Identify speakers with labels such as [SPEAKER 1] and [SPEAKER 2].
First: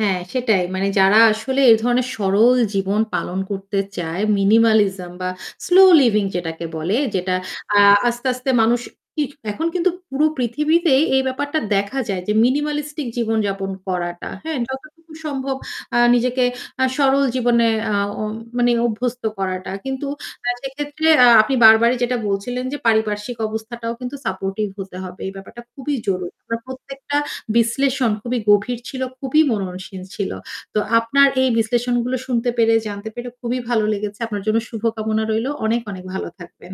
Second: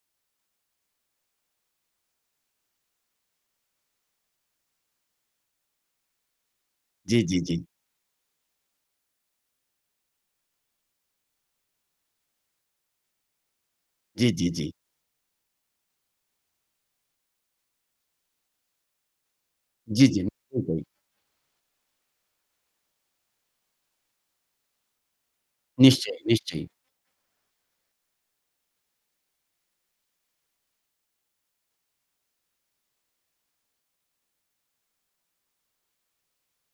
[SPEAKER 1] হ্যাঁ সেটাই। মানে যারা আসলে এ ধরনের সরল জীবন পালন করতে চায়, minimalism বা স্লো লিভিং যেটাকে বলে,
[SPEAKER 2] জি,
[SPEAKER 1] যেটা
[SPEAKER 2] জি, জি।
[SPEAKER 1] আ আস্তে, আস্তে মানুষ ই এখন কিন্তু পুরো পৃথিবীতেই এই ব্যাপারটা দেখা যায় যে minimalistic জীবন যাপন
[SPEAKER 2] জি,
[SPEAKER 1] করাটা,
[SPEAKER 2] জি,
[SPEAKER 1] হ্যাঁ?
[SPEAKER 2] জি।
[SPEAKER 1] যতটুকু সম্ভব আ নিজেকে আ সরল জীবনে আ উ মানে অভ্যস্ত করাটা।
[SPEAKER 2] জি,
[SPEAKER 1] কিন্তু
[SPEAKER 2] জি
[SPEAKER 1] আ
[SPEAKER 2] সেটাই।
[SPEAKER 1] সেক্ষেত্রে আ আপনি বারবারই যেটা বলছিলেন যে, "পারিপার্শ্বিক অবস্থাটাও কিন্তু supportive হতে হবে।" এই ব্যাপারটা খুবই
[SPEAKER 2] নিশ্চয়ই,
[SPEAKER 1] জরুরি। আপনার
[SPEAKER 2] নিশ্চয়ই।
[SPEAKER 1] প্রত্যেকটা বিশ্লেষণ খুবই গভীর ছিল, খুবই মননশীল ছিল। তো আপনার এই বিশ্লেষণগুলো শুনতে পেরে, জানতে পেরে খুবই ভালো লেগেছে। আপনার জন্য শুভকামনা রইলো। অনেক, অনেক ভালো থাকবেন।